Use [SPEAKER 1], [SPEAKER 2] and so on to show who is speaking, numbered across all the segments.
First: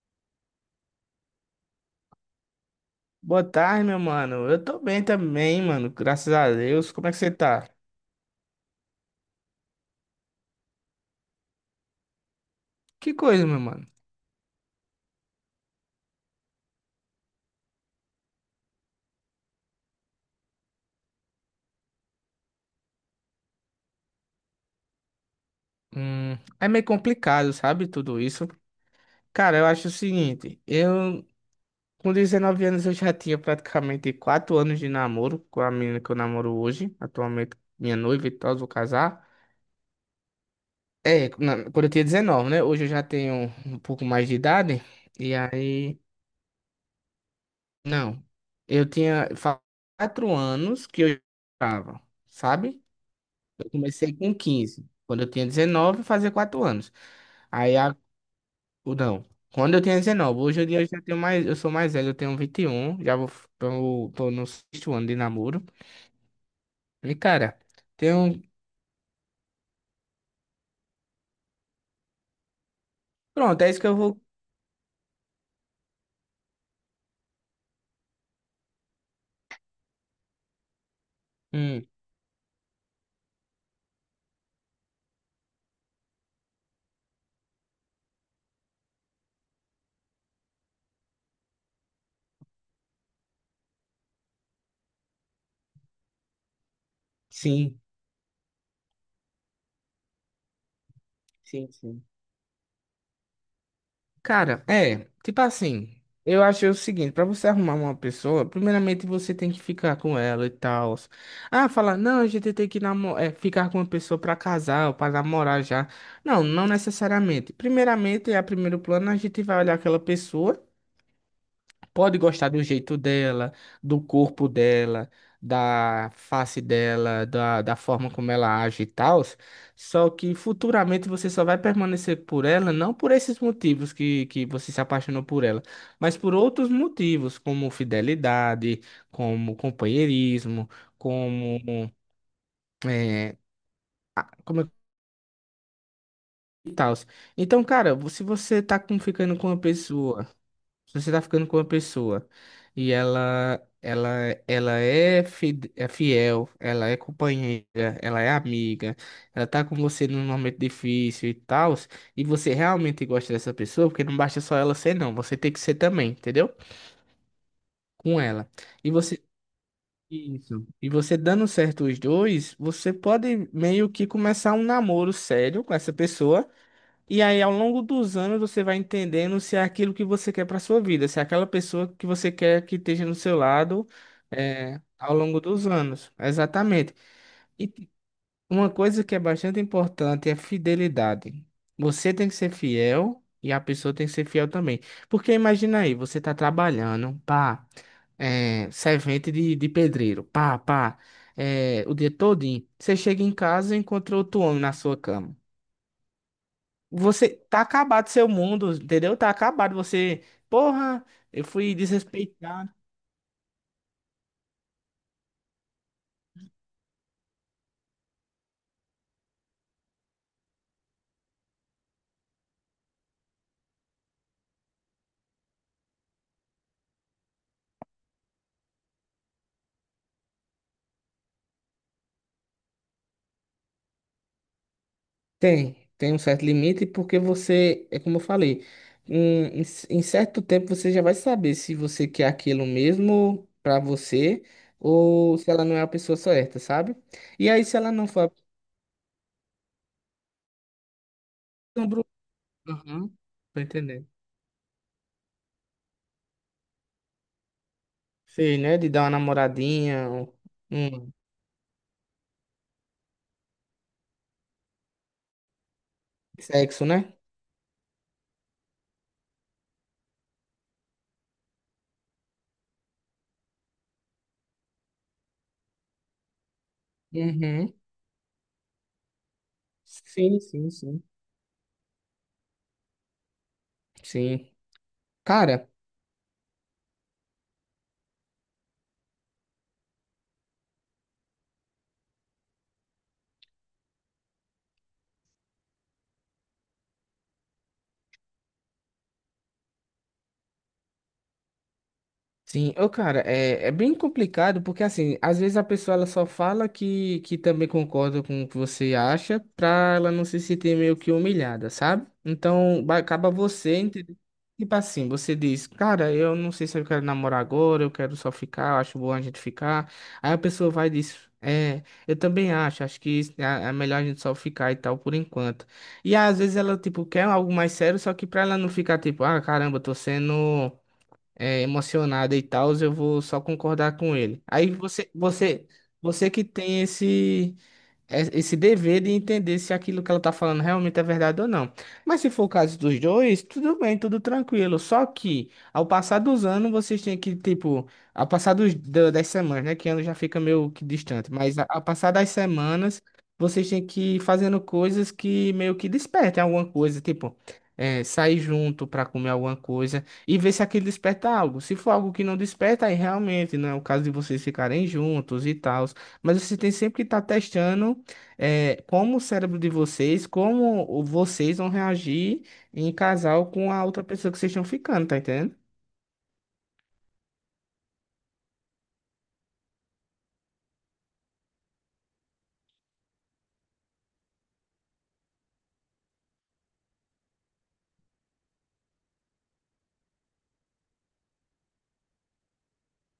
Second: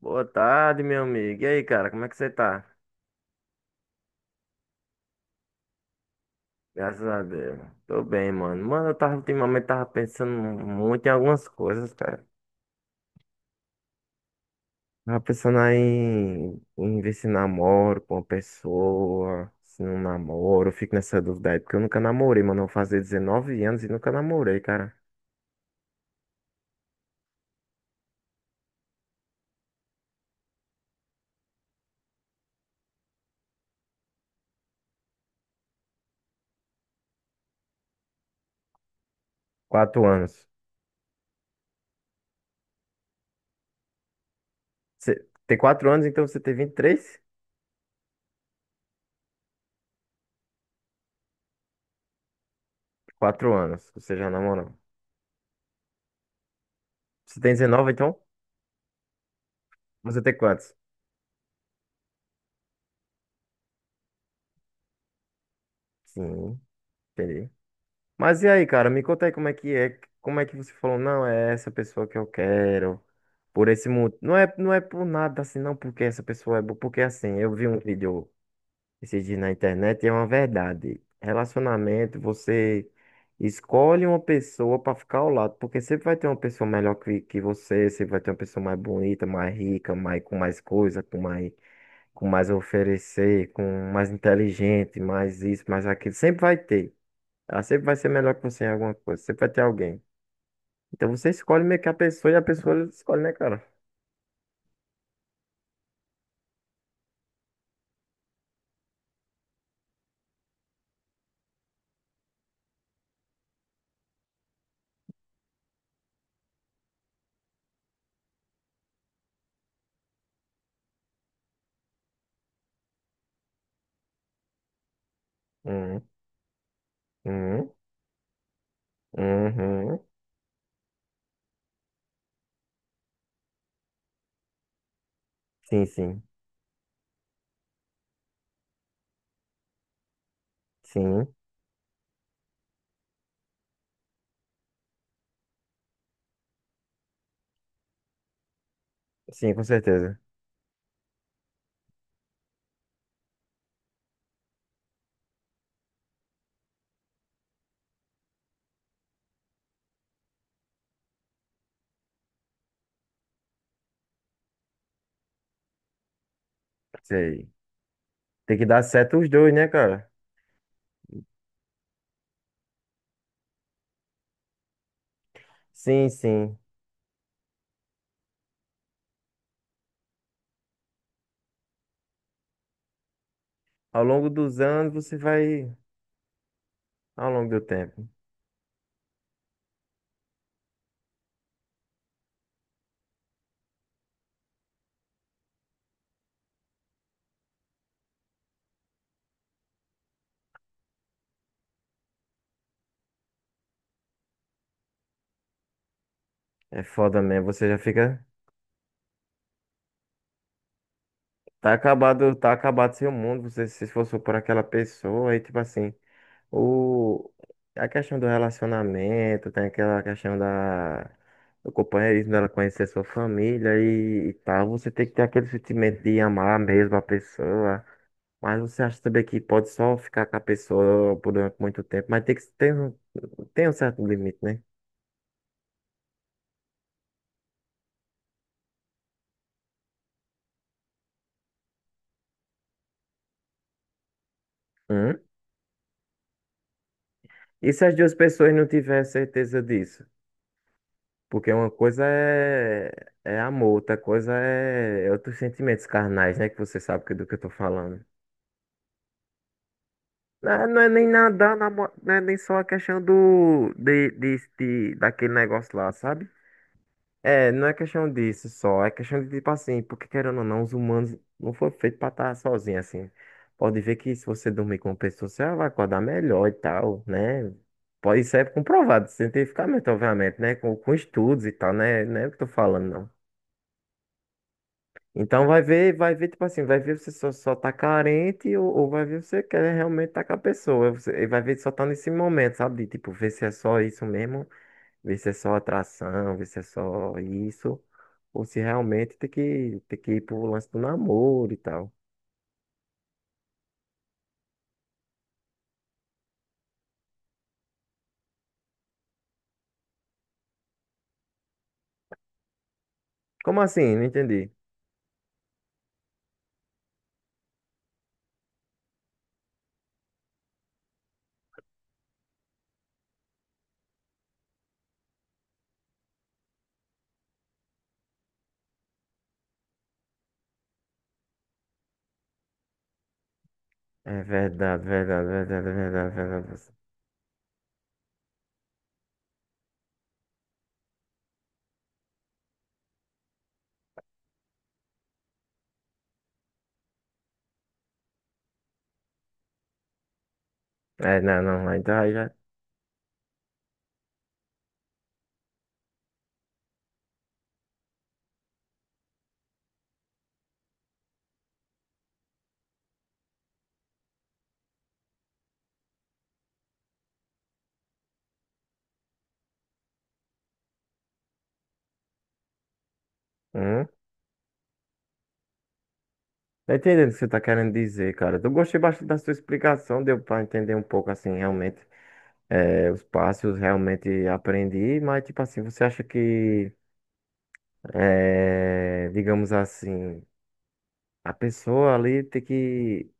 [SPEAKER 1] Boa tarde, meu amigo. E aí, cara, como é que você tá?
[SPEAKER 2] Boa tarde, meu mano. Eu tô bem também, mano. Graças a Deus.
[SPEAKER 1] Graças
[SPEAKER 2] Como é que
[SPEAKER 1] a
[SPEAKER 2] você
[SPEAKER 1] Deus.
[SPEAKER 2] tá?
[SPEAKER 1] Tô bem, mano. Mano, eu tava ultimamente tava pensando muito em algumas coisas, cara.
[SPEAKER 2] Que coisa, meu mano.
[SPEAKER 1] Tava pensando aí em ver se namoro com uma pessoa, se não namoro. Eu fico nessa dúvida aí, porque eu nunca namorei, mano. Eu vou fazer 19 anos e nunca namorei, cara.
[SPEAKER 2] Hum, é meio complicado, sabe? Tudo isso. Cara, eu acho o seguinte. Eu, com 19 anos, eu já tinha praticamente 4 anos de namoro com a menina que eu namoro hoje. Atualmente, minha noiva e tal, vou casar.
[SPEAKER 1] 4 anos.
[SPEAKER 2] É, quando eu tinha 19, né? Hoje eu já tenho um pouco mais de idade.
[SPEAKER 1] Você
[SPEAKER 2] E
[SPEAKER 1] tem quatro
[SPEAKER 2] aí...
[SPEAKER 1] anos, então você tem 23?
[SPEAKER 2] Não. Eu tinha fa- 4 anos que eu já namorava, sabe?
[SPEAKER 1] Quatro
[SPEAKER 2] Eu
[SPEAKER 1] anos. que
[SPEAKER 2] comecei
[SPEAKER 1] Você já
[SPEAKER 2] com
[SPEAKER 1] namorou.
[SPEAKER 2] 15. Quando eu tinha 19, fazia 4 anos.
[SPEAKER 1] Você tem
[SPEAKER 2] Aí,
[SPEAKER 1] 19
[SPEAKER 2] a...
[SPEAKER 1] então?
[SPEAKER 2] ou não. Quando eu tinha
[SPEAKER 1] Você tem
[SPEAKER 2] 19, hoje em
[SPEAKER 1] quantos?
[SPEAKER 2] dia eu já tenho mais, eu sou mais velho, eu tenho 21, tô no sexto ano de namoro.
[SPEAKER 1] Sim,
[SPEAKER 2] E,
[SPEAKER 1] entendi.
[SPEAKER 2] cara,
[SPEAKER 1] Mas
[SPEAKER 2] tenho,
[SPEAKER 1] e aí, cara, me conta aí como é que é, como é que você falou, não, é essa pessoa que eu quero,
[SPEAKER 2] pronto,
[SPEAKER 1] por
[SPEAKER 2] é isso que
[SPEAKER 1] esse
[SPEAKER 2] eu
[SPEAKER 1] mundo.
[SPEAKER 2] vou,
[SPEAKER 1] Não é por nada assim, não, porque essa pessoa é boa, porque assim, eu vi um vídeo esses dias na internet e é uma verdade.
[SPEAKER 2] hum,
[SPEAKER 1] Relacionamento, você escolhe uma pessoa pra ficar ao lado, porque sempre vai ter uma pessoa melhor que você, sempre vai ter uma pessoa mais bonita, mais rica, mais, com mais coisa, com mais a oferecer, com mais inteligente, mais isso, mais aquilo, sempre vai ter. Ela
[SPEAKER 2] sim,
[SPEAKER 1] sempre vai ser melhor que você em alguma coisa. Sempre vai ter alguém. Então você escolhe
[SPEAKER 2] sim,
[SPEAKER 1] meio que a
[SPEAKER 2] sim.
[SPEAKER 1] pessoa e a pessoa escolhe, né, cara?
[SPEAKER 2] Cara, tipo assim, eu achei o seguinte, pra você arrumar uma pessoa, primeiramente você tem que ficar com ela e tal. Ah, falar, não, a gente tem que ficar com uma pessoa pra casar ou pra namorar já. Não, não necessariamente. Primeiramente, a primeiro plano, a gente vai olhar aquela pessoa, pode gostar do jeito dela, do corpo dela,
[SPEAKER 1] Uhum,
[SPEAKER 2] da face dela, da,
[SPEAKER 1] uhum,
[SPEAKER 2] da forma como ela age e tal,
[SPEAKER 1] uhum.
[SPEAKER 2] só que futuramente você só vai permanecer por ela, não por esses motivos que você se apaixonou por ela,
[SPEAKER 1] Sim,
[SPEAKER 2] mas
[SPEAKER 1] sim.
[SPEAKER 2] por outros motivos, como fidelidade, como companheirismo,
[SPEAKER 1] Sim,
[SPEAKER 2] como. É, como é que tal? Então, cara, se você tá com- ficando com
[SPEAKER 1] sim,
[SPEAKER 2] uma
[SPEAKER 1] com certeza.
[SPEAKER 2] pessoa. Se você tá ficando com uma pessoa e ela é é fiel, ela é companheira, ela é amiga, ela tá com você num momento difícil e tal, e você realmente gosta dessa pessoa, porque não basta só ela ser não, você tem que ser também, entendeu?
[SPEAKER 1] Sei.
[SPEAKER 2] Com ela.
[SPEAKER 1] Tem que dar
[SPEAKER 2] E
[SPEAKER 1] certo
[SPEAKER 2] você
[SPEAKER 1] os dois, né, cara?
[SPEAKER 2] isso. E você dando certo os dois, você pode meio que começar um namoro sério com essa
[SPEAKER 1] Sim,
[SPEAKER 2] pessoa
[SPEAKER 1] sim.
[SPEAKER 2] e aí, ao longo dos anos, você vai entendendo se é aquilo que você quer para sua vida, se é aquela pessoa que você quer que esteja no seu lado,
[SPEAKER 1] Ao longo dos
[SPEAKER 2] é,
[SPEAKER 1] anos
[SPEAKER 2] ao
[SPEAKER 1] você
[SPEAKER 2] longo dos
[SPEAKER 1] vai.
[SPEAKER 2] anos. Exatamente.
[SPEAKER 1] Ao longo do
[SPEAKER 2] E
[SPEAKER 1] tempo.
[SPEAKER 2] uma coisa que é bastante importante é a fidelidade. Você tem que ser fiel e a pessoa tem que ser fiel também. Porque imagina aí, você está trabalhando, pá, é, servente de pedreiro, é, o dia todinho. Você chega em casa e encontra outro homem na sua cama.
[SPEAKER 1] É foda
[SPEAKER 2] Você
[SPEAKER 1] mesmo.
[SPEAKER 2] tá
[SPEAKER 1] Você já
[SPEAKER 2] acabado
[SPEAKER 1] fica.
[SPEAKER 2] seu mundo, entendeu? Tá acabado. Você, porra, eu fui
[SPEAKER 1] Tá
[SPEAKER 2] desrespeitado.
[SPEAKER 1] acabado seu mundo. Você se esforçou por aquela pessoa. Aí, tipo assim. O, a questão do relacionamento, tem aquela questão da, do companheirismo dela conhecer sua família e tal. Você tem que ter aquele sentimento de amar mesmo a pessoa. Mas você acha também que pode só ficar com a pessoa por muito tempo, mas tem que ter um, tem um certo limite, né?
[SPEAKER 2] Tem um certo limite, porque você, é como eu falei, em certo tempo você já vai saber se você quer aquilo mesmo pra você
[SPEAKER 1] Hum?
[SPEAKER 2] ou se ela não é a pessoa certa, sabe? E aí,
[SPEAKER 1] E
[SPEAKER 2] se
[SPEAKER 1] se
[SPEAKER 2] ela
[SPEAKER 1] as
[SPEAKER 2] não
[SPEAKER 1] duas
[SPEAKER 2] for.
[SPEAKER 1] pessoas não tiverem certeza disso? Porque uma
[SPEAKER 2] Pessoa,
[SPEAKER 1] coisa
[SPEAKER 2] Bru-
[SPEAKER 1] é,
[SPEAKER 2] Uhum,
[SPEAKER 1] é
[SPEAKER 2] tô
[SPEAKER 1] amor, outra
[SPEAKER 2] entendendo.
[SPEAKER 1] coisa é outros sentimentos carnais, né? Que você sabe é do que eu tô falando.
[SPEAKER 2] Sei, né? De dar uma namoradinha, um,
[SPEAKER 1] Não, não é nem
[SPEAKER 2] um
[SPEAKER 1] nada, não é nem só a questão do, de- daquele negócio lá, sabe?
[SPEAKER 2] sexo, né?
[SPEAKER 1] É, não é questão disso só, é questão de tipo assim, porque querendo ou não, os humanos não foram feitos pra estar sozinhos assim. Pode ver que se você dormir com uma pessoa, você vai acordar melhor e tal, né?
[SPEAKER 2] Uhum.
[SPEAKER 1] Pode, isso é comprovado cientificamente, obviamente,
[SPEAKER 2] Sim,
[SPEAKER 1] né?
[SPEAKER 2] sim,
[SPEAKER 1] Com
[SPEAKER 2] sim.
[SPEAKER 1] estudos e tal, né? Não é o que eu tô falando, não.
[SPEAKER 2] Sim.
[SPEAKER 1] Então vai
[SPEAKER 2] Cara.
[SPEAKER 1] ver, vai ver, tipo assim, vai ver você só tá carente ou vai ver você quer realmente tá com a pessoa. E vai ver só tá nesse momento, sabe? De, tipo, ver se é só isso mesmo, ver se é só atração, ver se é só isso, ou se realmente tem que ir pro lance do namoro e tal.
[SPEAKER 2] Sim, ô cara, é bem complicado porque assim, às vezes a pessoa ela só fala que também concorda com o que você acha pra ela não se sentir meio que humilhada, sabe? Acaba
[SPEAKER 1] Como
[SPEAKER 2] você,
[SPEAKER 1] assim? Não
[SPEAKER 2] entendeu?
[SPEAKER 1] entendi.
[SPEAKER 2] Tipo assim, você diz, cara, eu não sei se eu quero namorar agora, eu quero só ficar, eu acho bom a gente ficar. Aí a pessoa vai e diz, é, eu também acho, é é melhor a gente só ficar e tal por enquanto. E às vezes ela, tipo, quer algo mais sério, só que pra ela não ficar tipo, ah, caramba, eu tô sendo emocionada e tal, eu vou só concordar com
[SPEAKER 1] É
[SPEAKER 2] ele.
[SPEAKER 1] verdade, verdade, verdade, verdade,
[SPEAKER 2] Você que
[SPEAKER 1] verdade.
[SPEAKER 2] tem esse dever de entender se aquilo que ela tá falando realmente é verdade ou não. Mas se for o caso dos dois, tudo bem, tudo tranquilo. Só que ao passar dos anos, vocês têm que, tipo, ao passar dos, da- das semanas, né? Que ano já fica meio que
[SPEAKER 1] É,
[SPEAKER 2] distante,
[SPEAKER 1] não, não,
[SPEAKER 2] ao
[SPEAKER 1] aí tá,
[SPEAKER 2] passar
[SPEAKER 1] aí
[SPEAKER 2] das
[SPEAKER 1] já.
[SPEAKER 2] semanas, vocês têm que ir fazendo coisas que meio que despertem alguma coisa, tipo. É, sair junto para comer alguma coisa e ver se aquilo desperta algo. Se for algo que não desperta, aí realmente não é o caso de vocês ficarem juntos e tal. Mas você tem sempre que estar testando como o cérebro de vocês, vocês vão reagir em casal com a
[SPEAKER 1] Hum?
[SPEAKER 2] outra pessoa que vocês estão ficando, tá entendendo?
[SPEAKER 1] Tá entendendo o que você tá querendo dizer, cara. Eu gostei bastante da sua explicação, deu pra entender um pouco assim, realmente. É, os passos realmente aprendi, mas tipo assim, você acha que, é, digamos assim, a pessoa ali tem que,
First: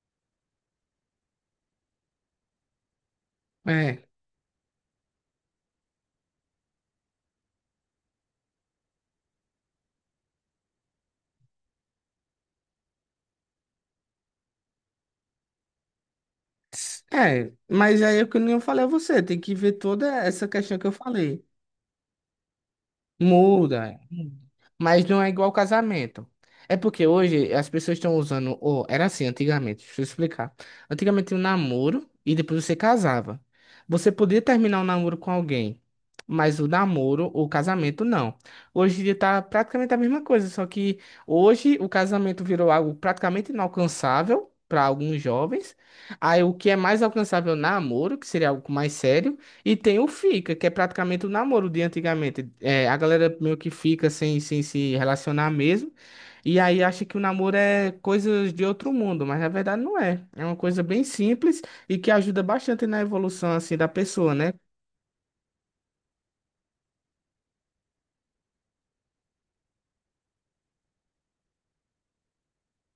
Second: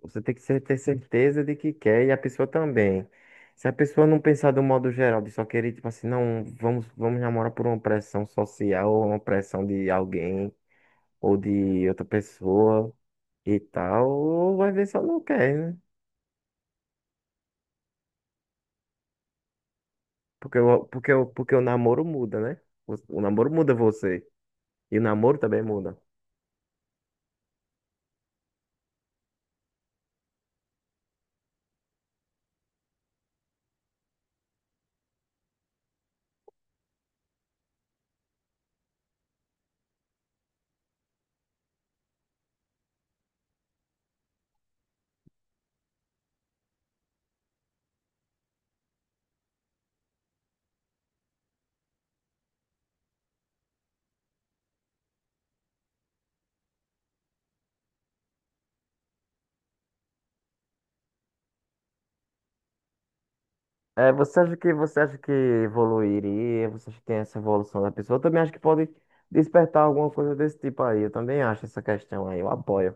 [SPEAKER 1] você tem que ter certeza de que quer e a pessoa também. Se a
[SPEAKER 2] É.
[SPEAKER 1] pessoa não pensar do modo geral, de só querer, tipo assim, não, vamos namorar por uma pressão social ou uma pressão de alguém ou de outra pessoa e tal, ou vai ver se ela não quer, né?
[SPEAKER 2] É, mas aí é o que eu não falei a você, tem que ver toda essa
[SPEAKER 1] Porque,
[SPEAKER 2] questão
[SPEAKER 1] o-
[SPEAKER 2] que eu
[SPEAKER 1] porque, o-
[SPEAKER 2] falei.
[SPEAKER 1] porque o namoro muda, né? O namoro muda
[SPEAKER 2] Muda. É.
[SPEAKER 1] você e o
[SPEAKER 2] Mas não é
[SPEAKER 1] namoro
[SPEAKER 2] igual
[SPEAKER 1] também muda.
[SPEAKER 2] casamento. É porque hoje as pessoas estão usando. Ou, era assim antigamente, deixa eu explicar. Antigamente tinha um namoro e depois você casava. Você podia terminar o namoro com alguém, mas o namoro, o casamento, não. Hoje em dia tá praticamente a mesma coisa, só que hoje o casamento virou algo praticamente inalcançável para alguns jovens. Aí o que é mais alcançável, namoro, que seria algo mais sério. E tem o fica, que é praticamente o namoro de antigamente. É, a galera meio que fica sem se relacionar mesmo. E aí acha que o namoro é coisas de outro mundo, mas na verdade não é. É uma coisa bem simples e que ajuda bastante na evolução assim da
[SPEAKER 1] É,
[SPEAKER 2] pessoa,
[SPEAKER 1] você
[SPEAKER 2] né?
[SPEAKER 1] acha que você acha que evoluiria? Você acha que tem essa evolução da pessoa? Eu também acho que pode despertar alguma coisa desse tipo aí. Eu também acho essa questão aí. Eu apoio.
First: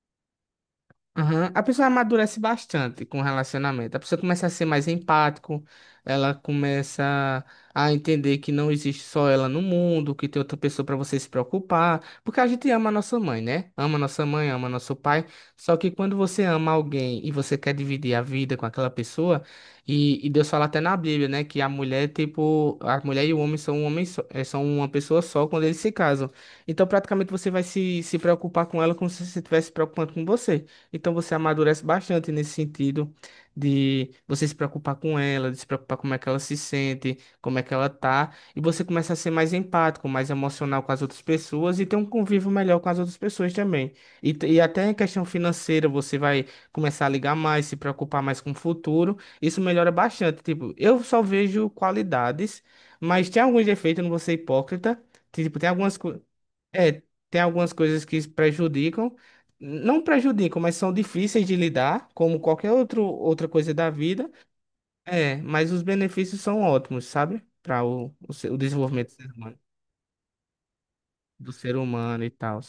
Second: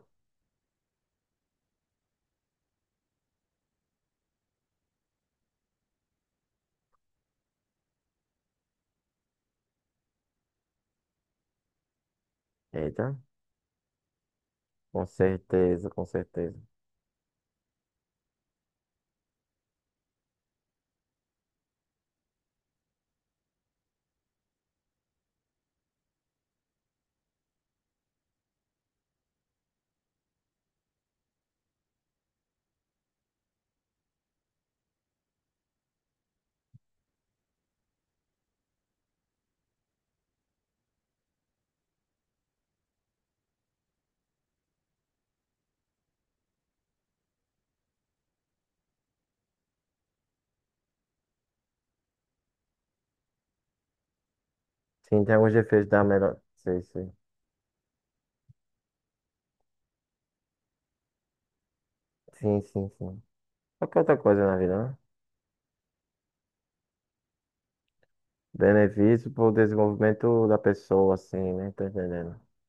[SPEAKER 2] Aham. A pessoa amadurece bastante com o relacionamento. A pessoa começa a ser mais empático, ela começa a entender que não existe só ela no mundo, que tem outra pessoa para você se preocupar, porque a gente ama a
[SPEAKER 1] Eita,
[SPEAKER 2] nossa mãe, né? Ama nossa mãe, ama nosso
[SPEAKER 1] com
[SPEAKER 2] pai. Só que
[SPEAKER 1] certeza, com
[SPEAKER 2] quando você
[SPEAKER 1] certeza.
[SPEAKER 2] ama alguém e você quer dividir a vida com aquela pessoa, e Deus fala até na Bíblia, né, que a mulher, tipo, a mulher e o homem são um homem só, eh, são uma pessoa só quando eles se casam. Então, praticamente você vai se preocupar com ela como se você estivesse se preocupando com você. Então você amadurece bastante nesse sentido de você se preocupar com ela, de se preocupar como é que ela se sente, como é que ela tá, e você começa a ser mais empático, mais emocional com as outras pessoas e ter um convívio melhor com as outras pessoas também. E, até em questão financeira, você vai começar a ligar mais, se preocupar mais com o futuro. Isso melhora bastante. Tipo, eu só vejo qualidades, mas tem alguns defeitos, eu não vou ser hipócrita.
[SPEAKER 1] Sim, tem alguns
[SPEAKER 2] Tipo, tem
[SPEAKER 1] efeitos
[SPEAKER 2] algumas
[SPEAKER 1] da
[SPEAKER 2] coisas.
[SPEAKER 1] melhor. Sei,
[SPEAKER 2] É,
[SPEAKER 1] sei.
[SPEAKER 2] tem algumas coisas que prejudicam, não prejudicam, mas são difíceis de lidar, como
[SPEAKER 1] Sim,
[SPEAKER 2] qualquer
[SPEAKER 1] sim,
[SPEAKER 2] outro,
[SPEAKER 1] sim.
[SPEAKER 2] outra coisa da
[SPEAKER 1] Qualquer outra
[SPEAKER 2] vida.
[SPEAKER 1] coisa na vida, né?
[SPEAKER 2] É, mas os benefícios são ótimos, sabe? Para o desenvolvimento
[SPEAKER 1] Benefício pro desenvolvimento da pessoa,
[SPEAKER 2] do
[SPEAKER 1] assim, né?
[SPEAKER 2] ser
[SPEAKER 1] Tá
[SPEAKER 2] humano e
[SPEAKER 1] entendendo?
[SPEAKER 2] tal.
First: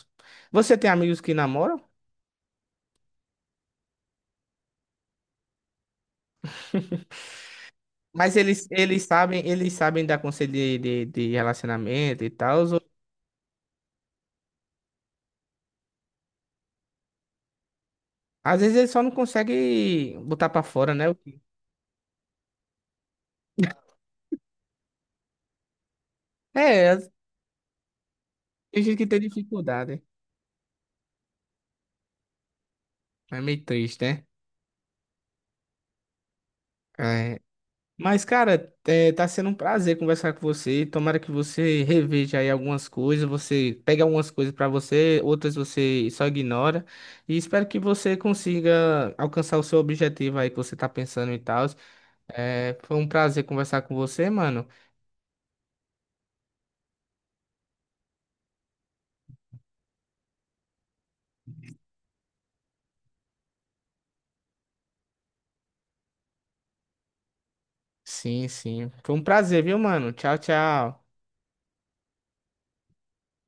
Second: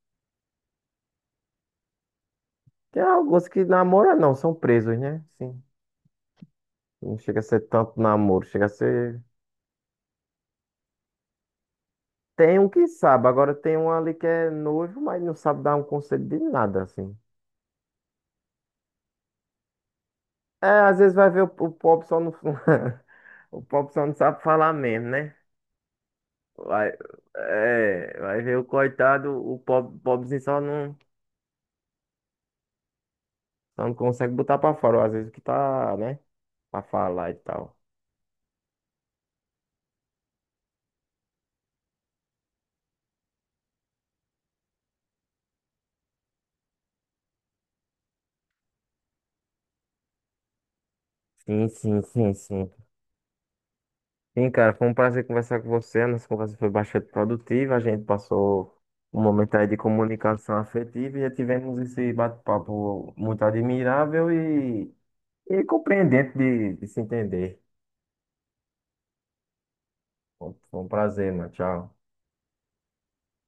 [SPEAKER 2] Você tem amigos que namoram,
[SPEAKER 1] Tem alguns que namoram, não, são presos, né? Sim. Não chega a ser tanto
[SPEAKER 2] mas
[SPEAKER 1] namoro, chega
[SPEAKER 2] eles,
[SPEAKER 1] a
[SPEAKER 2] eles
[SPEAKER 1] ser.
[SPEAKER 2] sabem, eles sabem dar conselho de relacionamento e
[SPEAKER 1] Tem
[SPEAKER 2] tal.
[SPEAKER 1] um que sabe, agora tem um ali que é noivo, mas não sabe dar um conselho de nada, assim.
[SPEAKER 2] Às vezes eles só não conseguem botar para
[SPEAKER 1] É,
[SPEAKER 2] fora,
[SPEAKER 1] às
[SPEAKER 2] né?
[SPEAKER 1] vezes vai ver o pobre só não. O pobre só não sabe falar mesmo, né? Vai,
[SPEAKER 2] É,
[SPEAKER 1] vai ver o
[SPEAKER 2] tem gente que tem
[SPEAKER 1] coitado, o pobre,
[SPEAKER 2] dificuldade.
[SPEAKER 1] pobrezinho
[SPEAKER 2] É meio
[SPEAKER 1] só não
[SPEAKER 2] triste, né?
[SPEAKER 1] consegue botar pra fora, ou às vezes o que tá, né? Pra falar e
[SPEAKER 2] É,
[SPEAKER 1] tal.
[SPEAKER 2] mas, cara, é, tá sendo um prazer conversar com você. Tomara que você reveja aí algumas coisas, você pega algumas coisas pra você, outras você só ignora. E espero que você consiga alcançar o seu objetivo aí que você tá pensando e
[SPEAKER 1] Sim,
[SPEAKER 2] tal.
[SPEAKER 1] sim, sim, sim.
[SPEAKER 2] É, foi um prazer conversar com você,
[SPEAKER 1] Sim,
[SPEAKER 2] mano.
[SPEAKER 1] cara, foi um prazer conversar com você. A nossa conversa foi bastante produtiva. A gente passou um momento aí de comunicação afetiva e tivemos esse bate-papo muito admirável e compreendente de se entender.
[SPEAKER 2] Sim, sim. Foi um prazer, viu, mano? Tchau,
[SPEAKER 1] Foi um
[SPEAKER 2] tchau.
[SPEAKER 1] prazer, mano. Tchau.